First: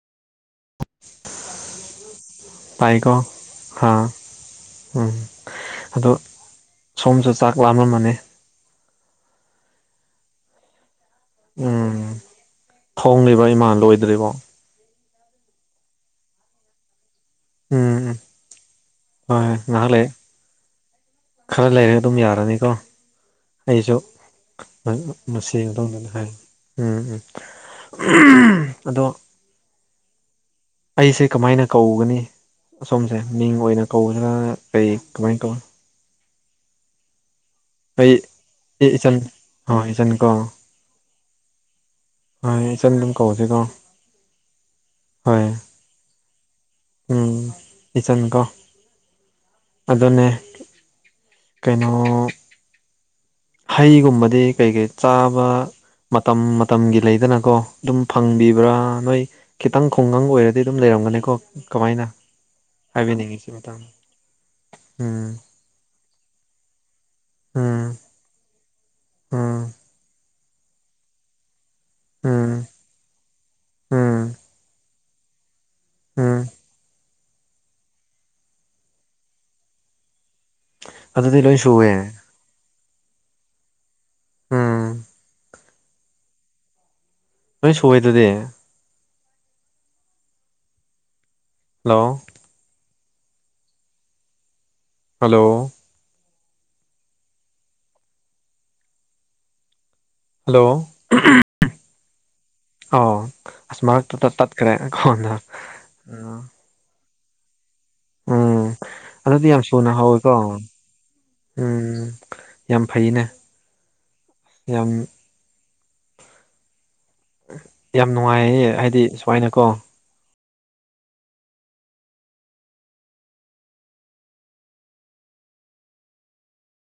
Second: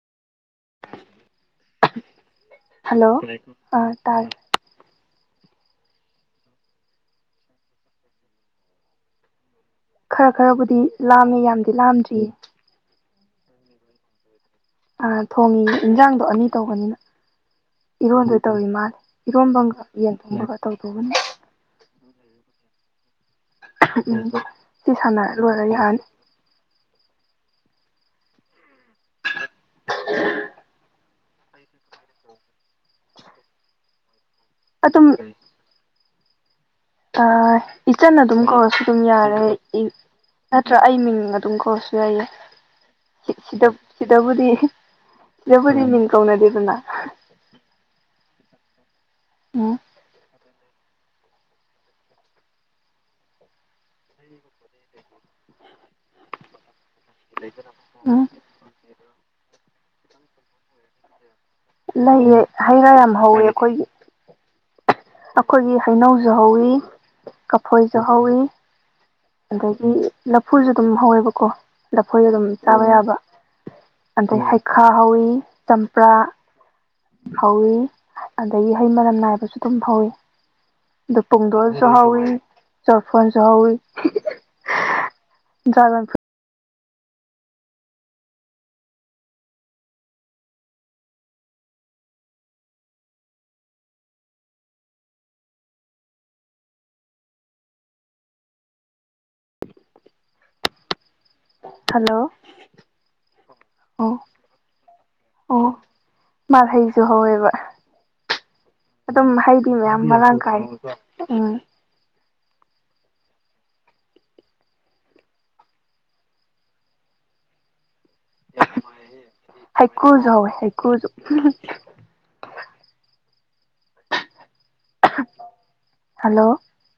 hello ꯇꯥꯏꯀꯣ ꯑꯥ ꯍꯥ ꯇꯥꯏ ꯎꯝ ꯑꯗꯨ ꯁꯣꯝꯁꯨ ꯆꯥꯛ ꯂꯥꯝꯃꯝꯃꯅꯤ ꯈꯔ ꯈꯔꯕꯨꯗꯤ ꯂꯥꯝꯃꯤ ꯌꯥꯝꯗꯤ ꯂꯥꯝꯗ꯭ꯔꯤꯌꯦ ꯍꯣꯡꯂꯤꯕ ꯏꯃꯥꯟ ꯂꯣꯏꯗ꯭ꯔꯤꯕꯣ ꯑ ꯊꯣꯡꯉꯤ ꯏꯟꯖꯥꯡꯗꯣ ꯑꯅꯤ ꯇꯧꯕꯅꯤꯅ ꯎꯝ ꯎꯝ ꯏꯔꯣꯟꯗꯣꯏ ꯇꯧꯤ ꯃꯥꯂꯦ ꯍꯣꯏ ꯏꯔꯣꯐꯝꯒ ꯉꯥꯏꯍꯥꯛ ꯂꯩ ꯌꯦꯟꯐꯝꯣꯡꯗꯨꯒ ꯇꯧꯗꯣꯛꯒꯅꯤ ꯈꯔ ꯂꯩꯔꯦ ꯑꯗꯨꯝ ꯌꯥꯔꯅꯤꯀꯣ ꯑꯩꯁꯨ ꯎꯝ ꯁꯤ ꯁꯥꯟꯅꯔ ꯂꯣꯏꯔ ꯌꯥꯔꯅꯤ ꯃꯁꯤꯗꯧꯗꯅ ꯍꯥꯏ ꯎꯝ ꯎꯝ ꯑꯗꯣ ꯑꯩꯁꯦ ꯀꯃꯥꯏꯅ ꯀꯧꯒꯅꯤ ꯑꯁꯣꯝꯁꯦ ꯃꯤꯡ ꯑꯣꯏꯅ ꯀꯧꯔꯒ ꯀꯩ ꯑꯗꯨꯝ ꯀꯃꯥꯏꯅ ꯀꯧꯅꯤ ꯑ ꯑꯩ ꯏꯆꯟꯅ ꯑꯗꯨꯝ ꯀꯧꯔꯁꯨ ꯑꯦ ꯑꯗꯨꯝ ꯏꯆꯟ ꯌꯥꯔꯦ ꯍꯣꯏ ꯏꯆꯟ ꯀꯣ ꯅꯠꯇ꯭ꯔ ꯑꯩ ꯃꯤꯡ ꯑꯗꯨꯝ ꯀꯧꯔꯁꯨ ꯌꯥꯏꯌꯦ ꯍꯣꯏ ꯏꯆꯟ ꯑꯗꯨꯝ ꯀꯧꯁꯤꯀꯣ ꯁꯤꯗꯕꯔꯤ ꯍꯣꯏ ꯁꯤꯗꯕꯔꯤ ꯃꯤꯡ ꯀꯥꯎꯅ ꯗꯦꯔꯅꯥ ꯎꯝ ꯏꯆꯟ ꯀꯣ ꯎꯝ ꯑꯗꯨꯅꯦ ꯀꯩꯅꯣ ꯍꯩꯒꯨꯝꯕꯗꯤ ꯀꯩ ꯀꯩ ꯆꯥꯕ ꯃꯇꯝ ꯃꯇꯝꯒꯤ ꯂꯩꯗꯅꯀꯣ ꯑꯗꯨꯝ ꯎꯝ ꯐꯪꯕꯤꯕ꯭ꯔꯥ ꯅꯣꯏ ꯈꯤꯇꯪ ꯈꯨꯡꯒꯪ ꯑꯣꯏꯔꯗꯤ ꯑꯗꯨꯝ ꯂꯩꯔꯝꯒꯅꯤꯀꯣ ꯀꯃꯥꯏꯅ ꯂꯩꯌꯦ ꯍꯩ ꯔꯥ ꯌꯥꯝ ꯍꯧꯋꯦ ꯍꯥꯏꯕꯤꯅꯤꯡꯉꯤꯁꯤ ꯑꯩꯈꯣꯏꯒꯤ ꯃꯇꯥꯡꯗ ꯎꯝ ꯑꯩꯈꯣꯏꯒꯤ ꯍꯩꯅꯧꯁꯨ ꯍꯧꯏ ꯎꯝ ꯀꯐꯣꯏꯁꯨ ꯍꯧꯏ ꯎꯝ ꯑꯗꯒꯤ ꯂꯐꯨꯁꯨ ꯑꯗꯨꯝ ꯍꯧꯋꯦꯕꯀꯣ ꯂꯐꯣꯏ ꯑꯗꯨꯝ ꯎꯝ ꯆꯥꯕ ꯌꯥꯕ ꯎꯝ ꯑꯗꯩ ꯍꯩꯈꯥ ꯍꯧꯋꯤ ꯆꯝꯄ꯭ꯔꯥ ꯎꯝ ꯐꯧꯏ ꯑꯗꯒꯤ ꯍꯩ ꯃꯔꯝ ꯅꯥꯏꯕꯁꯨ ꯑꯗꯨꯝ ꯐꯧꯏ ꯑ ꯑꯗꯨꯗꯤ ꯂꯣꯏ ꯄꯨꯡꯗꯣꯟꯁꯨ ꯁꯨꯋꯦ ꯍꯥꯎꯋꯤ ꯆꯥꯎꯐꯜꯁꯨ ꯍꯥꯎꯋꯏ ꯎꯝ ꯖꯒ ꯐ ꯅꯣꯏ ꯁꯋꯥꯏꯗꯣꯗꯦ ꯍꯜꯂꯣ ꯍꯜꯂꯣ ꯍꯜꯂꯣ [unintelligible] ꯍꯜꯂꯣ ꯑ ꯑꯁ ꯑꯣ ꯃꯔꯛꯇ ꯇꯠꯈ꯭ꯔꯦ ꯑꯩꯣꯟꯅ ꯁꯨꯨꯍꯧꯕ ꯎꯝ ꯑꯗꯨꯗꯤ ꯌꯥꯝ ꯁꯨꯅ ꯃꯌꯥꯝ ꯍꯥꯎꯋꯤꯀꯣ ꯃꯔꯥꯡ ꯀꯥꯏ ꯎꯝ ꯌꯥꯝ ꯐꯩꯅꯦ ꯌꯥꯝ ꯌꯥꯝ ꯅꯨꯡꯉꯥꯏꯌꯦ ꯍꯥꯏꯗꯤ ꯁꯨꯃꯥꯏꯅꯀꯣ ꯍꯨꯀꯔꯨꯖꯨ ꯍꯩꯋ‌ꯦ ꯍꯩꯀꯔꯨꯖꯨ ꯍꯜꯂꯣ